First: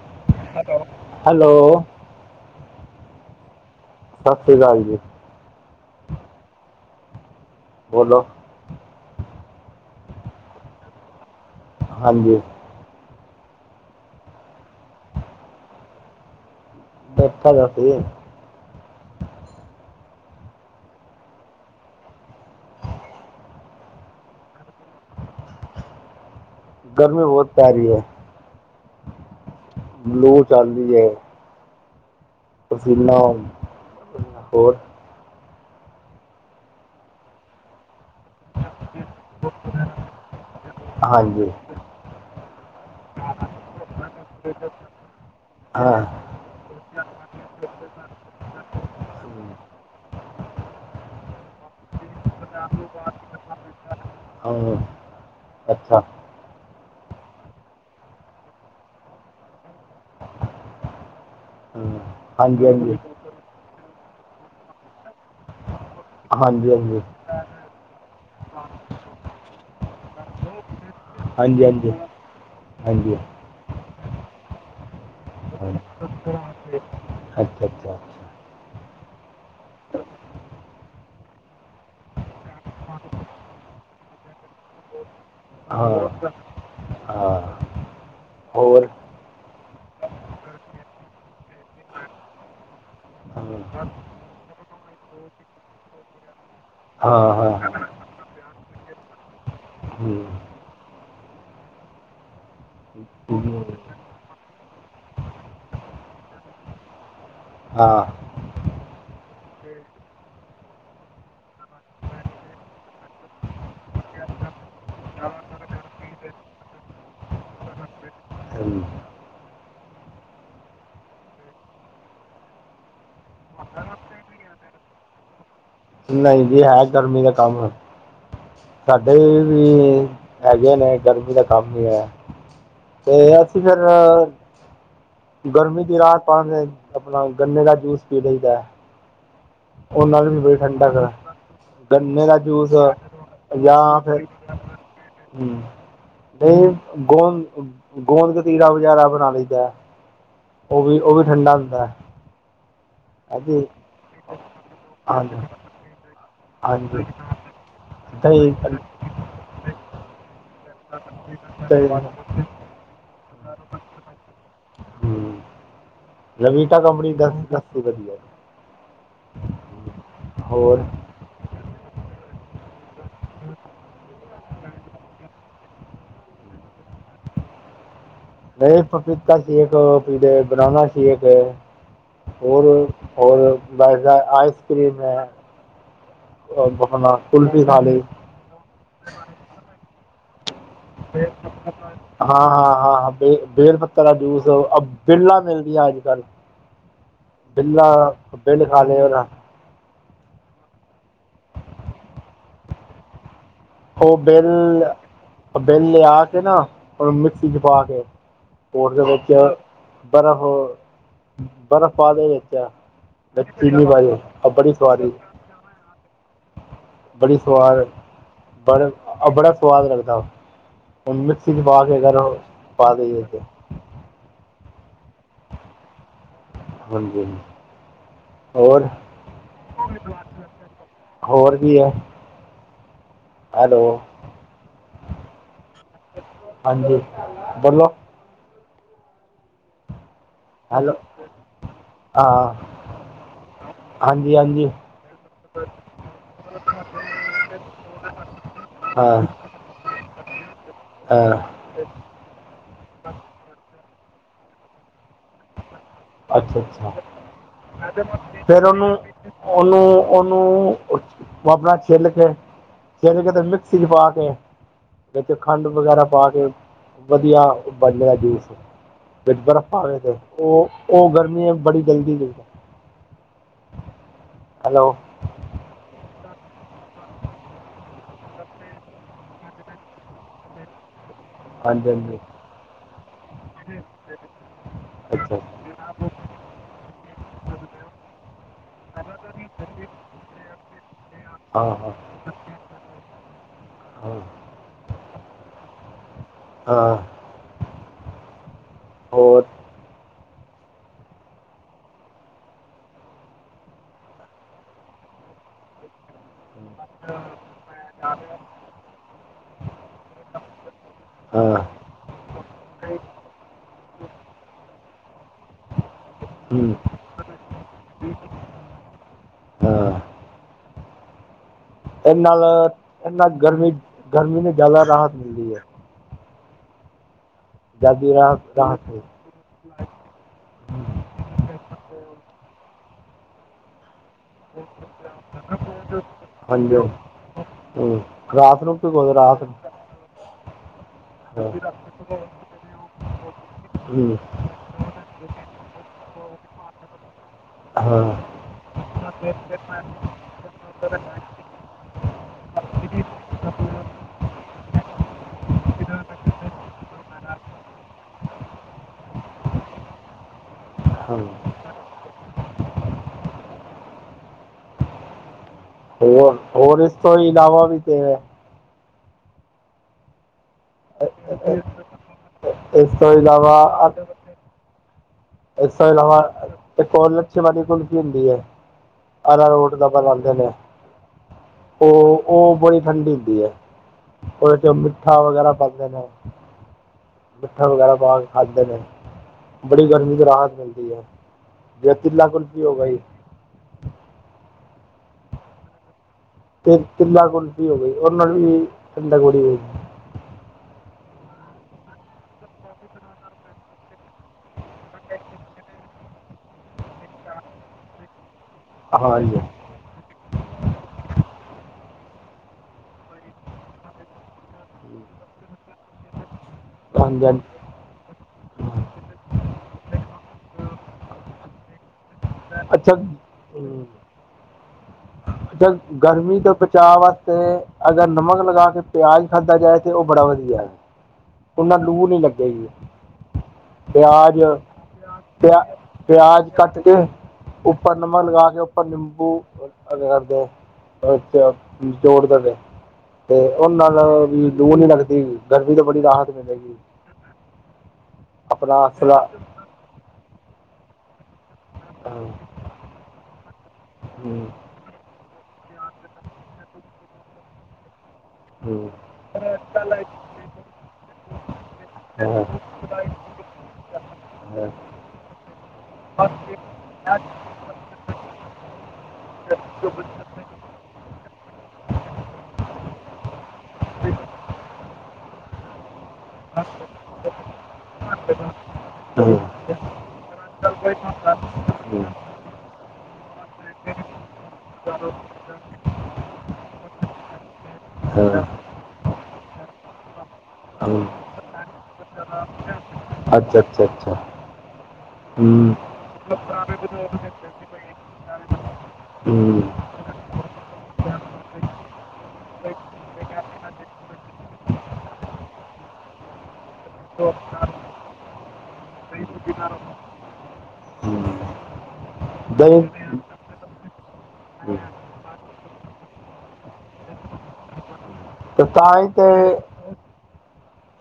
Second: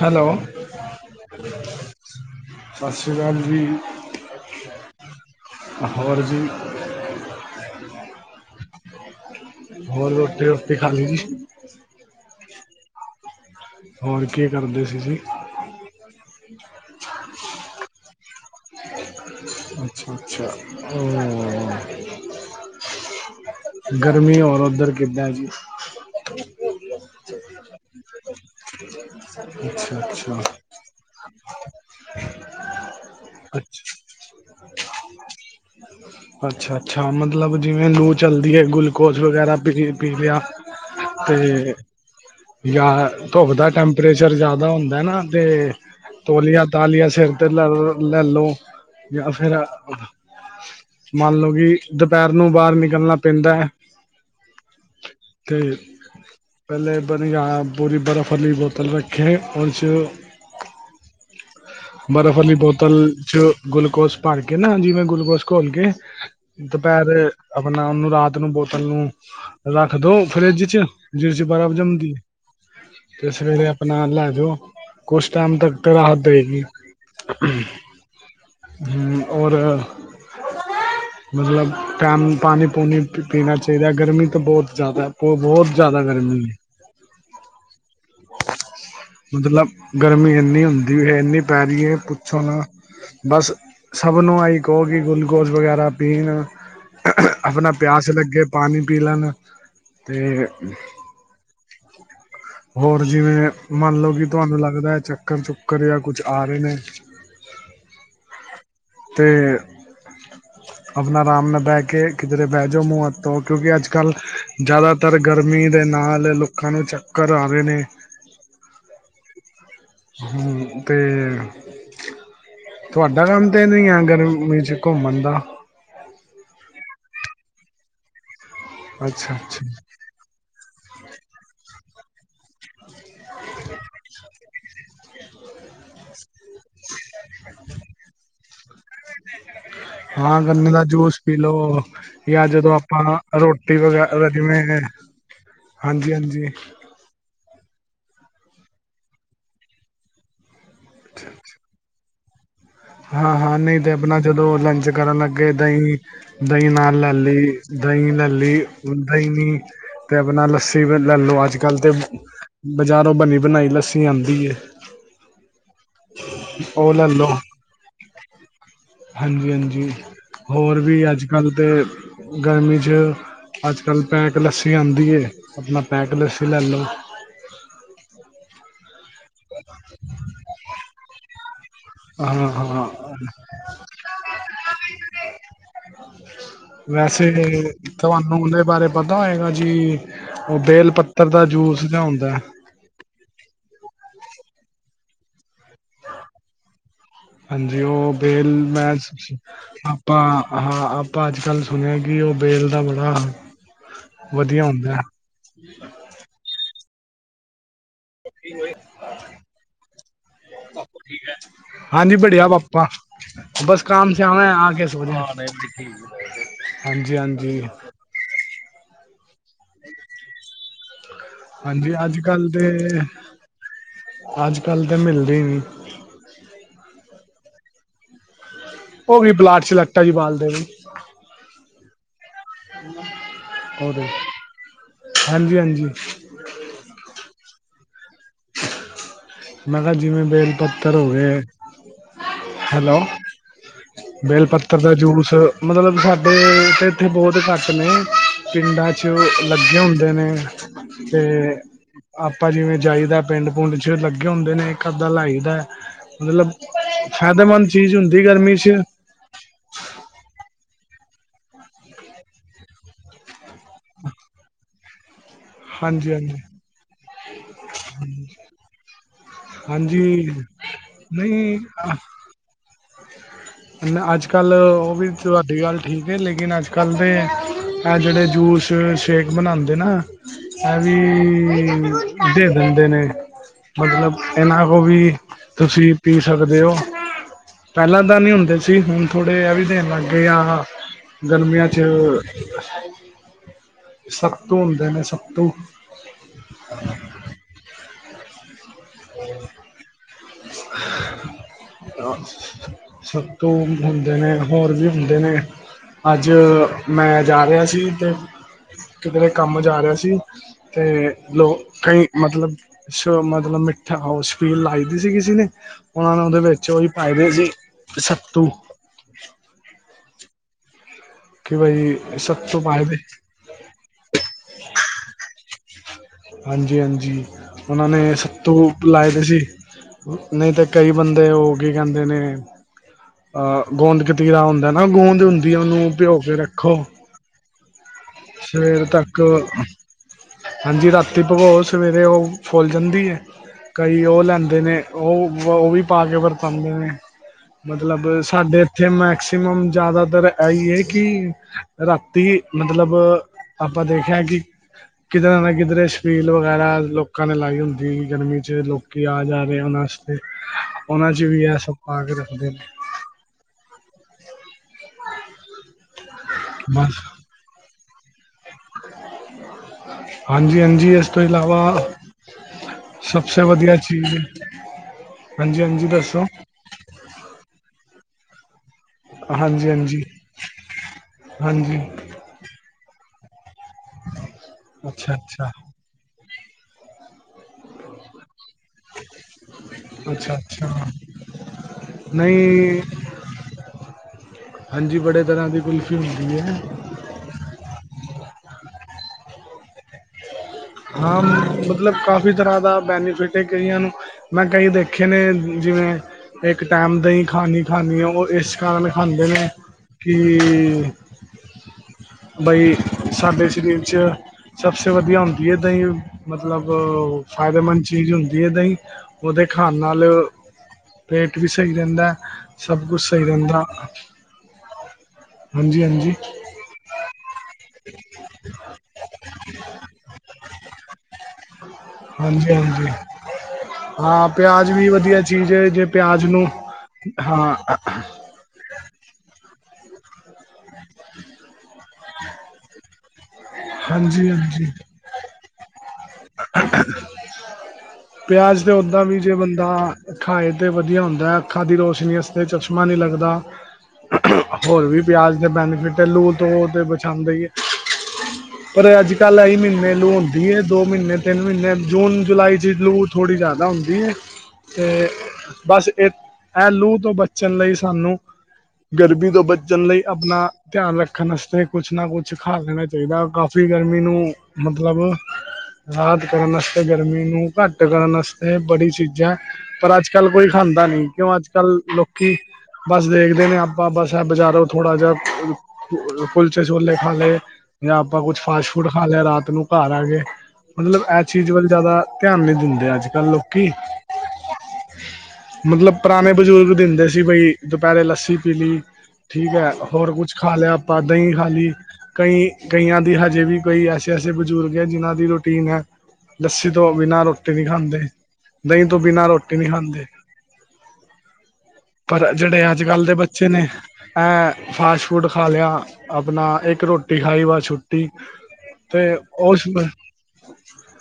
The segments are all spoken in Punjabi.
Hello [unintelligible] hello, hello. ਸਸਰੀ ਕਾਲ ਜੀ ਸਤਿ ਸ਼੍ਰੀ ਅਕਾਲ ਜੀ [unintelligible] ਹੋਰ ਜੀ। ਬੋਲੋ। ਹੋਰ ਰੋਟੀ-ਰੁਟੀ ਖਾ ਲਈ। ਹਾਂਜੀ। ਹੋਰ ਕੀ ਕਰਦੇ ਸੀ ਜੀ। ਬੈਠਾ ਜਾਂ ਤੇ। ਅੱਛਾ-ਅੱਛਾ [unintelligible] ਗਰਮੀ, ਔਰ ਓਧਰ ਕਿੱਦਾਂ ਐ ਜੀ? ਗਰਮੀ ਬੋਤ ਪੈ ਰੀ ਅੱਛਾ ਅੱਛਾ ਐ--ਲੂ ਚੱਲਦੀ ਐ। ਅੱਛਾ ਪਸੀਨਾ--ਹੋਰ ਅੱਛਾ-ਅੱਛਾ ਮਤਲਬ ਜਿਵੇਂ, ਲੂ ਚੱਲਦੀ ਐ, ਗੁਲ। ਕੋਸ ਵਗੈਰਾ ਪੀ-ਪੀ ਲਿਆ। ਹਾਂਜੀ ਤੇ ਜਾ, ਧੁੱਪ ਦਾ ਟੈਂਪਰੇਚਰ ਜਾਦਾ ਹੁੰਦਾ ਐ ਨਾ ਤੇ ਹਾਂ ਤੋਲੀਆ-ਤਾਲੀਆ ਸਿਰ ਤੇ ਲੈ--ਲੈਲੋ, ਜਾ ਫਿਰ ਮਲ ਲੋ ਕੀ। ਦਪੈਰ ਨੂੰ ਬਾਹਰ ਨਿਕਲਣਾ ਪੈਂਦਾ ਹਾਂ ਐ--ਤੇ ਅੱਛਾ ਪਹਿਲੇ ਬਨ ਗਿਆ, ਪੂਰੀ ਬਰਫ਼ ਵਾਲੀ ਬੋਤਲ ਰੱਖੇ, ਔ ਚ ਹਾਂ, ਬਰਫ਼ ਆਲੀ ਹਾਂਜੀ ਬੋਤਲ। ਹਾਂਜੀ ਚ, ਗੁਲੂਕੋਸ ਭਰ ਕੇ ਨਾ ਜਿਵੇਂ, ਗਲੂਕੋਸ ਘੋਲ ਹਾਂਜੀ ਹਾਂਜੀ ਕੇ--ਦਪੈਰ। ਆਪਣਾ ਉਹਨੂੰ ਰਾਤ ਨੂੰ ਬੋਤਲ ਨੂੰ ਰੱਖਦੋ, ਫਰਿੱਜ ਚ। ਹਾਂਜੀ ਹਾਂਜੀ ਹਾਂਜੀ [unintelligible] ਆਪਣਾ ਲੈ ਦਿਓ ਕੁੱਛ ਟਾਈਮ ਹਾਂ, ਤੱਕ ਤੇ ਰਾਹਤ ਦੇਏਗੀ। ਅੱਛਾ ਅੱਛਾ, ਅੱਛਾ। ਹੂੰ, ਔਰ ਮਤਲਬ ਟਾਈਮ ਪਾਣੀ ਪੂਣੀ ਪੀਣਾ ਚਾਹੀਦਾ ਗਰਮੀ ਤਾਂ ਬਹੁਤ ਜ਼ਿਆਦਾ ਬਹੁਤ ਜ਼ਿਆਦਾ ਹਾਂ ਗਰਮੀ ਐ। ਹਾਂ, ਹੋਰ ਮਤਲਬ ਗਰਮੀ ਇੰਨੀ ਹੁੰਦੀ ਹੈ ਇੰਨੀ ਪੈ ਰਹੀ ਐ ਪੁੱਛੋ ਨਾ। ਹਾਂ ਬਸ ਸਭ ਨੂੰ ਆਈ ਕਹੋ ਕਿ ਗਲੂਕੋਜ ਵਗੈਰਾ ਪੀਣ। ਹਾਂ ਹਾਂ ਆਪਣਾ ਹਮ, ਪਿਆਸ ਲੱਗੇ ਪਾਣੀ ਪੀ ਲੈਣ ਤੇ ਹਮ, ਹੋਰ ਜਿਵੇਂ ਮੰਨ ਲਓ ਕਿ ਤੁਹਾਨੂੰ ਲੱਗਦਾ ਹੈ ਚੱਕਰ ਚੁੱਕਰ ਜਾਂ ਕੁਛ ਆ ਰਹੇ ਨੇ ਹਾਂ ਤੇ, ਆਪਣਾ ਆਰਾਮ ਨਾਲ ਬਹਿ ਕੇ ਕਿਧਰੇ ਬਹਿ ਜਾਓ ਮੂੰਹ ਹੱਥ ਧੋ ਕਿਉਂਕਿ ਅੱਜ ਕੱਲ੍ਹ ਜ਼ਿਆਦਾ ਤਰ ਗਰਮੀ ਦੇ ਨਾਲ ਲੋਕਾਂ ਨੂੰ ਚੱਕਰ ਆ ਰਹੇ ਨੇ। ਹਮ, ਤੇ, ਤੁਹਾਡਾ ਕੰਮ ਤਾਂ ਨਹੀਂ ਆ ਗਰਮੀ 'ਚ ਘੁੰਮਣ ਦਾ। ਨਹੀਂ ਜੀ ਹੈ ਗਰਮੀ ਦਾ ਕੰਮ ਸਾਡੇ ਅੱਛਾ ਅੱਛਾ ਵੀ ਹੈਗੇ ਨੇ ਗਰਮੀ ਦਾ ਕੰਮ ਹੀ ਹੈ ਤੇ ਅਸੀਂ ਫਿਰ, ਗਰਮੀ ਦੀ ਰਾਹਤ ਪਾਣ ਦੇ ਲਈ ਆਪਣਾ ਗੰਨੇ ਦਾ ਜੂਸ ਪੀ ਲਈਦਾ। ਉਹ [unintelligible] ਨਾਲ ਵੀ ਹਾਂ ਬੜੀ ਗੰਨੇ ਦਾ ਠੰਡਕ ਜੂਸ ਪੀ ਲਓ ਗੰਨੇ ਦਾ ਜਾਂ ਜੂਸ ਜਦੋਂ ਆਪਾਂ ਰੋਟੀ ਜਾਂ ਫਿਰ ਵਗੈਰਾ ਜਿਵੇਂ ਹਾਂਜੀ ਹਾਂਜੀ, ਇਹ ਗੋਦ ਗੋਂਦ ਕਤੀਰਾ ਵਗੈਰਾ ਬਣਾ ਲਈ ਦਾ। ਉਹ ਵੀ ਉਹ ਵੀ ਠੰਡਾ ਹੁੰਦਾ। ਹਾਂ ਹਾਂ ਹਾਂਜੀ ਨਹੀਂ ਤੇ ਆਪਣਾ ਜਦੋਂ ਲੰਚ ਕਰਨ ਹਾਂਜੀ ਲੱਗੇ ਦਹੀਂ ਦਹੀਂ ਨਾਲ ਹਾਂਜੀ ਲੈ ਲਈ ਦਹੀਂ ਲੈ ਲਈ ਦਹੀਂ ਨਾਲ ਤੇ ਆਪਣਾ ਲੱਸੀ ਵੀ ਲੈ ਲਓ ਅੱਜ ਕੱਲ ਦਹੀਂ ਤੇ, ਹਮ ਬਜ਼ਾਰੋਂ ਬਣੀ ਬਣਾਈ ਲੱਸੀ ਆਂਦੀ ਐ। ਰਵੀਤਾ ਕੰਪਨੀ ਦਾ ਦੱਸ ਵਧੀਆ। ਹਾਂਜੀ ਹਾਂਜੀ ਹੋਰ ਵੀ ਅੱਜ ਕੱਲ੍ਹ ਤਾਂ ਗਰਮੀ ਚ, ਅੱਜ ਕੱਲ ਪੈਕ ਲੱਸੀ ਆਂਦੀ ਆਪਣਾ ਪੈਕ ਲੱਸੀ ਲੈ ਲਓ। ਨਹੀਂ ਪਪੀਤਾ ਸ਼ੇਖ ਬਨਾਨਾ ਸ਼ੇਖ਼, ਹਾਂ ਹੋਰ ਹਾਂ ਹੋਰ ਆਈਸ ਕਰ੍ਰੀਮ। ਆਪਣਾ ਵੈਸੇ ਕੁਲਫੀ ਖਾਲੀ। ਤੁਹਾਨੂੰ ਉਹਦੇ ਬਾਰੇ ਪਤਾ ਹੋਏਗਾ ਜੀ ਉਹ ਬੇਲ ਪੱਤਰ ਦਾ ਜੂਸ ਜਿਹਾ ਹਾਂ ਹੁੰਦਾ ਹੈ। ਹਾਂ ਹਾਂ, ਬੇਲ ਪੱਤਰ ਜੂਸ ਬੇਲਾਂ ਮਿਲਦੀਆਂ ਅੱਜ ਕੱਲ੍ਹ ਹਾਂਜੀ ਉਹ ਬਿੱਲਾਂ ਬੇਲ ਬਿੱਲ ਖਾ ਮੈਂ ਲੇ ਉਹਦਾ ਆਪਾਂ ਹਾਂ ਆਪਾਂ ਅੱਜ ਕੱਲ ਸੁਣਿਆ ਕਿ ਉਹ ਵੇਲ ਦਾ ਬੜਾ ਉਹ ਬਿੱਲ ਵਧੀਆ ਹੁੰਦਾ ਹੈ। ਬਿੱਲ ਲਿਆ ਕੇ ਨਾ ਉਹਨੂੰ ਮਿਕਸੀ ਚ ਪਾ ਕੇ। ਸਪੋਰਟਸ ਦੇ ਵਿੱਚ ਪਰ ਉਹ, ਹਾਂਜੀ ਬੜਿਆ ਪਾਪਾ। ਵਿੱਚ ਬਸ ਚੀਨੀ ਪਾ ਦੇ ਕਾਮ ਸੇ ਆਇਆ ਹਾਂ ਆ ਬੜੀ ਕੇ ਸੋ ਸਵਾਦੀ ਹਾਂਜੀ ਹਾਂਜੀ। ਬੜਾ ਬੜਾ ਸਵਾਦ ਲਗਦਾ ਮਿਕਸੀ ਪਾ ਹਾਂਜੀ ਕੇ ਅੱਜ ਅਗਰ ਕੱਲ ਤੇ ਪਾ ਦਈ ਏ ਤੇ। ਅੱਜ ਕੱਲ ਤਾਂ ਮਿਲਦੇ ਹੀ ਨਹੀਂ ਹਾਂਜੀ ਹੋਰ ਉਹ ਵੀ ਬਲਾਟ ਚ ਲੈਟਾ ਹੀ ਬਾਲ ਦੇ ਨੇ। ਹੋਰ ਵੀ ਹੈ। ਹੈਲੋ ਹੋ ਹਾਂਜੀ ਹਾਂਜੀ। ਹਾਂਜੀ ਬੋਲੋ, ਮੈਂ ਕਿਹਾ ਜਿਵੇਂ ਬੇਲ ਹੈਲੋ ਪੱਤਰ ਹੋ ਗਏ ਹਾਂ ਹੈਲੋ, ਹਾਂਜੀ ਬੇਲ ਹਾਂਜੀ ਪੱਤਰ ਦਾ ਜੂਸ ਮਤਲਬ ਸਾਡੇ ਤੇ ਇੱਥੇ ਬਹੁਤ ਘੱਟ ਨੇ ਪਿੰਡਾਂ ਚ ਹਾਂ ਲੱਗੇ ਹੁੰਦੇ ਨੇ ਤੇ ਹਾਂ ਆਪਾਂ ਜਿਵੇਂ ਜਾਈਦਾ ਪਿੰਡ ਪੁੰਡ ਚ ਲਗੇ ਅੱਗੇ ਹੁੰਦੇ ਨੇ ਇੱਕ ਅੱਧਾ ਲਾਈਦਾ ਮਤਲਬ ਅੱਛਾ ਅੱਛਾ ਫਾਇਦੇਮੰਦ ਚੀਜ਼ ਹੁੰਦੀ ਗਰਮੀ ਫਿਰ ਚ। ਉਹਨੂੰ ਉਹਨੂੰ ਉਹਨੂੰ ਆਪ ਆਪਣਾ ਛਿੱਲ ਕੇ ਜਦੇ ਕਿਤੇ ਮਿਕਸੀ ਚ ਪਾ ਕੇ ਵਿੱਚ ਖੰਡ ਵਗੈਰਾ ਹਾਂਜੀ ਪਾ ਹਾਂਜੀ ਕੇ ਵਧੀਆ ਬਣੇਗਾ ਜੂਸ। ਵਿੱਚ ਬਰਫ਼ ਆਵੇ ਹਾਂਜੀ ਤੇ ਉਹ ਉਹ ਗਰਮੀਆਂ ਬੜੀ ਜਲਦੀ ਸੀ। ਹੁਣ ਅੱਜ ਕੱਲ੍ਹ ਉਹ ਵੀ ਤੁਹਾਡੀ ਗੱਲ ਠੀਕ ਹੈ ਲੇਕਿਨ ਅੱਜ ਕੱਲ੍ਹ ਦੇ ਇਹ ਜਿਹੜੇ ਜੂਸ ਸ਼ੇਕ ਬਣਾਂਦੇ ਨਾ। ਐ ਵੀ ਹਾਂਜੀ ਹਾਂਜੀ ਦੇ ਦਿੰਦੇ ਨੇ। ਮਤਲਬ ਇਹਨਾਂ ਕੋ ਵੀ ਅੱਛਾ ਤੁਸੀਂ ਪੀ ਸਕਦੇ ਹੋ। ਪਹਿਲਾਂ ਤਾਂ ਨੀ ਹੁੰਦੇ ਸੀ ਹੁਣ ਥੋੜੇ ਇਹ ਵੀ ਦੇਣ ਲੱਗ ਗਏ ਆ ਗਰਮੀਆਂ ਹਾਂ ਚ। ਹਾਂ ਹਾਂ ਸਖਤੂ ਹੁੰਦੇ ਨੇ ਸਖਤੂ ਹਾਂ, ਹੋਰ, [unintelligible] ਸਖਤੂ ਹੁੰਦੇ ਨੇ ਹੋਰ ਵੀ ਹੁੰਦੇ ਨੇ। ਅੱਜ ਮੈਂ ਜਾ ਰਿਹਾ ਸੀ ਤੇ ਕਿਧਰੇ ਕੰਮ ਜਾ ਰਿਹਾ ਸੀ। ਤੇ ਲੋ ਹਾਂ ਕਈ ਮਤਲਬ ਮਤਲਬ ਮਿੱਠਾ ਲਾਓ ਲਾਈ ਦੀ ਸੀਗੀ। ਸੀ ਨੇ ਉਹਨਾਂ ਨੇ ਉਹਦੇ ਵਿੱਚ ਹੂੰ ਉਹੀ ਪਾਏ ਦੇ ਸੀ ਸੱਤੂ। ਹਾਂ ਕਿ ਬਾਈ ਇਹ ਨਾਲ ਇਹਨਾਂ ਗਰਮੀ ਗਰਮੀ ਨੂੰ ਜ਼ਿਆਦਾ ਰਾਹਤ ਮਿਲਦੀ। ਹੈ ਹਾਂਜੀ ਹਾਂਜੀ ਉਹਨਾਂ ਨੇ ਜ਼ਿਆਦਾ ਸਭ ਰਾਹਤ ਸੱਤੂ ਰਾਹਤ ਹੈ ਲਾਏ ਤੇ ਸੀ। ਨਹੀਂ ਤੇ ਕਈ ਬੰਦੇ ਉ ਕੀ ਕਹਿੰਦੇ ਨੇ। ਅਹ ਗੋਂਦ ਕਤੀਰਾ ਹੁੰਦਾ ਨਾ ਗੂੰਦ ਹੁੰਦੀ ਆ ਉਹਨੂੰ ਭਿਓ ਕੇ ਰੱਖੋ। ਹਾਂਜੀ ਹੂੰ ਰਾਤ ਨੂੰ ਸਵੇਰ ਭਿਗੋ ਦਿਓ, ਤੱਕ ਰਾਤ ਨੂੰ ਹਾਂਜੀ ਰਾਤੀ ਹਾਂ ਭਗੋ ਸਵੇਰੇ ਉਹ ਫੁੱਲ ਜਾਂਦੀ ਹੈ ਕਈ ਹੂੰ, ਉਹ ਲੈਂਦੇ ਦੇ ਨੇ ਉਹ ਉਹ ਵੀ ਪਾ ਕੇ ਵਰਤਾਂਦੇ ਨੇ। ਮਤਲਬ ਹਾਂ ਸਾਡੇ ਇੱਥੇ ਮੈਕਸੀਮਮ ਜਿਆਦਾਤਰ ਐਹੀ ਏ ਕਿ ਰਾਤੀ ਮਤਲਬ ਆਪਾਂ ਦੇਖਿਆ ਕਿ ਕਿਧਰੇ ਨਾ ਕਿਧਰੇ ਸਵੀਲ ਵਗੈਰਾ ਲੋਕਾਂ ਨੇ ਲਾਈ ਹੁੰਦੀ ਗਰਮੀ ਚ ਲੋਕ ਕੀ ਆ ਜਾ ਰਹੇ ਉਹਨਾਂ ਵਾਸਤੇ ਉਹਨਾਂ ਹਾਂ ਚ ਵੀ ਇਹ ਸਭ ਪਾ ਕੇ ਰੱਖਦੇ ਨੇ। [inaudible] ਹੋਰ ਹੋਰ ਇਸ ਬਸ ਤੋਂ ਇਲਾਵਾ ਵੀ ਤੇ ਹੈ। ਹਾਂਜੀ ਹਾਂਜੀ, ਇਸ ਤੋਂ ਇਲਾਵਾ ਇਸ ਤੋਂ ਸਬ ਸੇ ਇਲਾਵਾ ਵਧੀਆ ਅ- ਚੀਜ਼। ਹਾਂਜੀ ਇਸ ਹਾਂਜੀ ਤੋਂ ਇਲਾਵਾ ਦੱਸੋ? ਇੱਕ ਲੱਛੇ ਵਾਲੀ ਘੁੰਲਕ ਹੁੰਦੀ ਹੈ। ਆ ਹਾਂਜੀ ਰੋਡ ਦਾ ਹਾਂਜੀ ਹਾਂਜੀ [unintelligible] ਉਹ ਬੜੀ ਠੰਡੀ ਹੁੰਦੀ ਐ ਉਹਦੇ ਚ ਅੱਛਾ ਮਿੱਠਾ ਅੱਛਾ ਵਗੈਰਾ ਪਾਂਦੇ ਨੇ। ਮਿੱਠਾ ਵਗੈਰਾ ਪਾ ਕੇ ਖਾਦੇ ਨੇ ਬੜੀ ਗਰਮੀ ਅੱਛਾ ਰਾਹਤ ਮਿਲਦੀ ਅੱਛਾ ਐ ਜਿਵੇਂ ਤਿਲਾ ਕੁੁਲਫੀ ਹੋ ਨਹੀਂ ਗਈ। ਹਾਂਜੀ ਬੜੇ ਤਰ੍ਹਾਂ ਦੀ ਕੁਲਫੀ ਹੁੰਦੀ ਹੈ। ਤਿੱਲਾ ਕੁਲਫੀ [unintelligible] ਹਾਂ ਮਤਲਬ ਕਾਫੀ ਤਰ੍ਹਾਂ ਦਾ ਬੈਨੀਫਿਟ ਹੈ ਕਈਆਂ ਨੂੰ ਮੈਂ ਕਈ ਦੇਖੇ ਨੇ ਜਿਵੇਂ ਇੱਕ ਟਾਈਮ ਦਹੀ ਖਾਣੀ ਖਾਣੀ ਹੀ ਖਾਣੀ ਉਹ ਇਸ ਕਰਨ ਖਾਂਦੇ ਹਾਂਜੀ ਨੇ। ਕਿ ਬਈ ਸਾਡੇ ਸਰੀਰ ਚ ਸਭਸੇ ਵਧੀਆ ਹੁੰਦੀ ਦਹੀ ਮਤਲਬ ਹਾਂਜੀ ਹਾਂਜੀ। ਫਾਇਦੇਮੰਦ ਚੀਜ਼ ਹੁੰਦੀ ਐ ਦਹੀਂ ਉਹਦੇ ਖਾਣ ਨਾਲ ਪੇਟ ਵੀ ਸਹੀ ਰਹਿੰਦਾ ਸਭ ਅੱਛਾ ਕੁਛ ਸਹੀ ਰਹਿੰਦਾ। ਹਮ, ਹਾਂਜੀ ਹਾਂਜੀ ਗਰਮੀ ਤੋਂ ਬਚਾਅ ਵਾਸਤੇ ਅਗਰ ਨਮਕ ਲਗਾ ਕੇ ਪਿਆਜ਼ ਖਾਧਾ ਜਾਏ ਤੇ ਉਹ ਬੜਾ ਵਧੀਆ ਓਹਦੇ ਨਾਲ ਲੂ ਨੀ ਹਾਂਜੀ ਲੱਗੇਗੀ। ਹਾਂਜੀ ਹਾਂ ਪਿਆਜ ਪਿਆਜ਼ ਵੀ ਵਧੀਆ ਚੀਜ਼ ਪਿਆ ਹੈ ਜੇ ਪਿਆਜ਼ ਨੂੰ ਪਿਆਜ ਕੱਟ ਕੇ ਹਾਂ ਉੱਪਰ ਨਮਕ ਲਗਾ ਕੇ ਉੱਪਰ ਨਿੰਬੂ ਅੱਗੇ ਕਰਦੇ ਉਹ ਜੋੜ ਦੇਵੇ ਤੇ ਉਹਦੇ ਨਾਲ ਹਾਂਜੀ ਵੀ ਹਾਂਜੀ ਲੂਹ ਨੀ ਲੱਗਦੀ ਗਰਮੀ ਤੋਂ ਬੜੀ ਰਾਹਤ, ਮਿਲੇਗੀ ਪਿਆਜ ਤੇ ਆਪਣਾ ਓਦਾਂ ਵੀ ਅਸਲਾ ਜੇ ਬੰਦਾ ਖਾਏ ਤੇ ਵਧੀਆ ਹੁੰਦਾ ਹੈ ਅੱਖਾਂ ਦੀ ਰੋਸ਼ਨੀ ਹਮ, ਵਸਤੇ ਚਸ਼ਮਾ ਨੀ ਲੱਗਦਾ। ਹਮ, ਹੋਰ ਵੀ ਪਿਆਜ਼ ਦੇ ਬੈਨੀਫਿਟ ਹੈ ਲੂ ਤੋਂ ਤੇ ਬਚਾਂਦਾ ਹੀ ਹੈ। ਪਰ ਹਮ, ਏ ਅੱਜ ਕੱਲ੍ਹ ਏਹੀ ਮਹੀਨੇ ਲੂ ਹੁੰਦੀ ਐ ਦੋ ਮਹੀਨੇ ਤਿੰਨ ਮਹੀਨੇ ਜੂਨ ਹਾਂ, ਜੁਲਾਈ ਹਾਂ, ਲੂ ਥੋੜ੍ਹੀ ਜਿਆਦਾ ਹੁੰਦੀ ਐ। ਤੇ ਬਸ ਇਹ ਐ ਲੂ ਤੋਂ ਬਚਣ ਲਈ ਸਾਨੂੰ ਗਰਮੀ ਤੋਂ ਬਚਣ ਲਈ ਆਪਣਾ ਧਿਆਨ ਰੱਖਣ ਵਸਤੇ ਕੁਛ ਨਾ ਕੁਛ ਖਾ ਲੈਣਾ। ਚਾਹੀਦਾ ਕਾਫ਼ੀ ਗਰਮੀ ਨੂੰ ਮਤਲਬ ਰਾਹਤ ਕਰਨ ਵਸਤੇ ਗਰਮੀ ਨੂੰ ਘੱਟ ਕਰਨ ਵਸਤੇ ਬੜੀ ਚੀਜ਼ਾਂ ਹਮ, ਪਰ ਅੱਜ ਕੱਲ ਕੋਈ ਖਾਂਦਾ ਨਹੀਂ ਕਿਉਂ ਅੱਜ ਕੱਲ ਹਮ, ਲੋਕੀ। ਬਸ ਦੇਖਦੇ ਨੇ ਆਪਾਂ ਬਸ ਏ ਬਜ਼ਾਰੋਂ ਥੋੜਾ ਜਿਹਾ ਕੁਲਚੇ ਛੋਲੇ ਖਾਲੇ ਜਾਂ ਆਪਾਂ ਕੁਛ ਹਾਂ, ਫਾਸਟ ਫੂਡ ਖਾ ਲਿਆ ਰਾਤ ਨੂੰ ਘਰ ਆਗੇ ਮਤਲਬ ਹਮ, ਇਹ ਚੀਜ਼ ਵੱਲ ਜ਼ਿਆਦਾ ਧਿਆਨ ਨੀ ਦਿੰਦੇ ਅੱਜ ਕੱਲ ਅੱਛਾ ਲੋਕੀ ਅੱਛਾ ਅੱਛਾ ਹਮ, ਮਤਲਬ ਪੁਰਾਣੇ ਬਜ਼ੁਰਗ ਦਿੰਦੇ ਸੀ ਬਈ ਦੁਪਿਹਰੇ ਲੱਸੀ ਪੀ ਲੀ। ਹੂੰ, ਹੋਰ ਕੁਛ ਖਾ ਲਿਆ ਆਪਾਂ ਦਹੀਂ ਖਾ ਲਈ। ਕਈ ਕਈਆਂ ਦੀ ਹਜੇ ਵੀ ਕਈ ਐਸੇ ਐਸੇ ਬਜ਼ੁਰਗ ਹੈ ਜਿਹਨਾਂ ਦੀ ਰੋਟੀ ਨੇ ਲੱਸੀ ਤੋਂ ਬਿਨਾਂ ਰੋਟੀ ਨੀ ਖਾਂਦੇ। ਦਹੀਂ ਤੋਂ ਬਿਨਾਂ ਰੋਟੀ ਨੀ ਖਾਂਦੇ ਹਮ। ਪਰ ਜਿਹੜੇ ਦਹੀਂ ਅੱਜ ਕੱਲ੍ਹ ਦੇ ਬੱਚੇ ਨੇ ਹਮ। ਐਂ ਫਾਸਟ ਫੂਡ ਖਾ ਲਿਆ ਆਪਣਾ ਇੱਕ ਰੋਟੀ ਖਾਈ ਬਸ ਛੁ ਠੀਕ ਤੇ ਉਸ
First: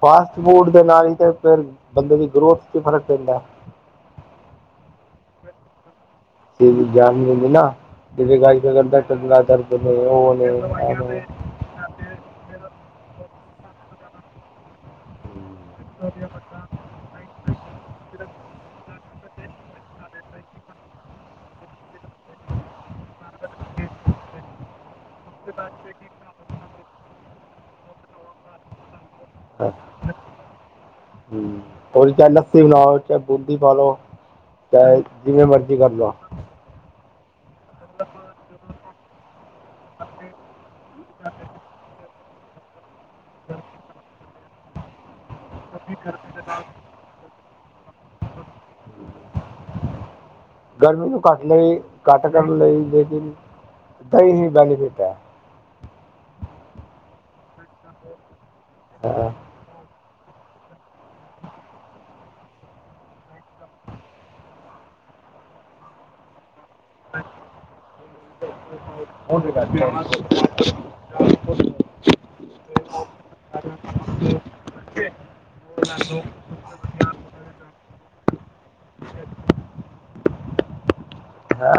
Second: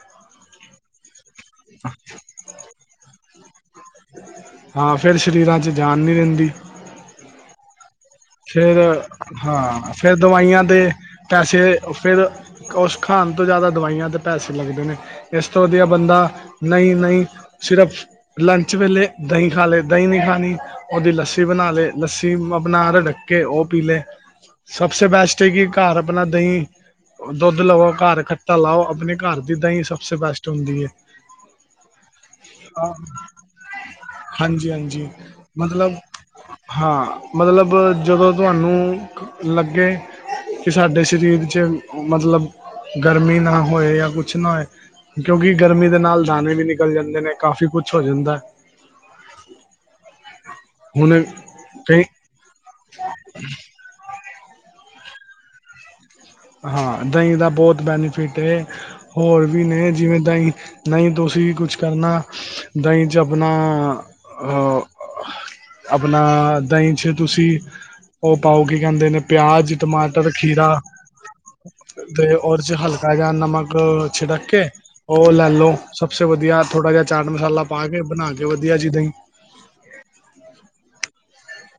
ਫਾਸਟ ਫੂਡ ਦੇ ਨਾਲ ਤੇ ਫੇਰ ਬੰਦੇ ਦੀ ਗਰੋਥ ਚ ਫ਼ਰਕ ਪੈਂਦਾ। ਹਾਂ ਫੇਰ ਸ਼ਰੀਰਾਂ ਚ ਜਾਨ ਨੀ ਰਹਿੰਦੀ। ਸਰੀਰ ਚ ਜਾਨ ਨੀ ਰਹਿੰਦੀ ਨਾ। ਜਿਹਦੇ ਕਰਕੇ ਫੇਰ ਕਰਦਾ ਟੰਗਾ ਦਰਦ ਹਾਂ ਨੇ ਫੇਰ ਉਹ ਨੇ ਦਵਾਈਆਂ ਦੇ ਇਹ ਨੇ ਪੈਸੇ ਫੇਰ ਉਸ ਖਾਣ ਤੋਂ ਜ਼ਿਆਦਾ ਦਵਾਈਆਂ ਤੇ ਪੈਸੇ ਲੱਗਦੇ ਨੇ ਇਸ ਤੋਂ ਵਧੀਆ ਬੰਦਾ ਨਹੀਂ ਨਹੀਂ ਸਿਰਫ ਲੰਚ ਵੇਲੇ ਦਹੀਂ ਖਾ ਲਏ ਦਹੀਂ ਨੀ ਖਾਣੀ ਉਹਦੀ ਲੱਸੀ ਬਣਾ ਲਏ ਲੱਸੀ ਬਣਾ ਰਿੜਕ ਕੇ ਉਹ ਪੀ ਲਏ। ਸਭਸੇ ਬੈਸਟ ਹੈ ਕਿ ਘਰ ਆਪਣਾ ਦਹੀਂ। ਦੁੱਧ ਲਵੋ ਘਰ ਖੱਟਾ ਲਾਓ ਆਪਣੇ ਘਰ ਦੀ ਦਹੀਂ ਸਬਸੇ ਬੈਸਟ ਹੁੰਦੀ ਹੈ। ਹੂੰ, ਓਹੀ ਚਾਹੇ ਲੱਸੀ ਬਣਾਓ ਚਾਹੇ ਬੂੰਦੀ ਪਾ ਲੋ ਹਾਂਜੀ ਚਾਹੇ ਹਾਂਜੀ ਜਿਵੇਂ ਮਰਜ਼ੀ ਕਰ ਮਤਲਬ ਲਓ। ਹਾਂ ਮਤਲਬ ਜਦੋਂ ਤੁਹਾਨੂੰ ਲੱਗੇ ਕਿ ਸਾਡੇ ਸਰੀਰ 'ਚ ਮਤਲਬ ਗਰਮੀ ਨਾ ਹੋਏ ਜਾਂ ਕੁਛ ਨਾ ਹੋਏ। ਕਿਉਂਕਿ ਗਰਮੀ ਦੇ ਨਾਲ ਦਾਣੇ ਵੀ ਨਿਕਲ ਜਾਂਦੇ ਨੇ ਕਾਫ਼ੀ ਕੁਛ ਹੋ ਜਾਂਦਾ। ਗਰਮੀ ਨੂੰ ਹੁਣ ਘੱਟ ਲਈ ਕਈ ਘੱਟ ਕਰਨ ਲਈ ਲੇਕਿਨ ਦਹੀ ਹੀ ਬੈਨੀਫਿਟ ਹੈ। ਹਾਂ, ਦਹੀਂ ਦਾ ਬਹੁਤ ਬੈਨੀਫਿਟ ਹਾਂ ਹੋਰ ਵੀ ਨੇ ਜਿਵੇਂ ਦਹੀਂ। ਨਹੀਂ ਤੁਸੀਂ ਵੀ ਕੁਛ ਕਰਨਾ ਦਹੀਂ 'ਚ ਆਪਣਾ। ਆਪਣਾ ਦਹੀਂ ਪਿੱਛੇ ਤੁਸੀਂ ਉਹ ਪਾਓ ਕੀ ਕਹਿੰਦੇ ਨੇ 'ਪਿਆਜ, ਟਮਾਟਰ, ਖੀਰਾ। ਤੇ ਔਰ ਉਸ ਚ ਹਲਕਾ ਜਾਂ ਨਮਕ ਛਿੜਕ ਕੇ ਉਹ ਲੈ ਲੋ ਸਭਸੇ ਵਧੀਆ ਥੋੜ੍ਹਾ ਜਿਹਾ ਚਾਟ ਮਸਾਲਾ ਪਾ ਕੇ ਬਣਾ ਕੇ ਵਧੀਆ ਜੀ ਦਹੀਂ। ਹੈ,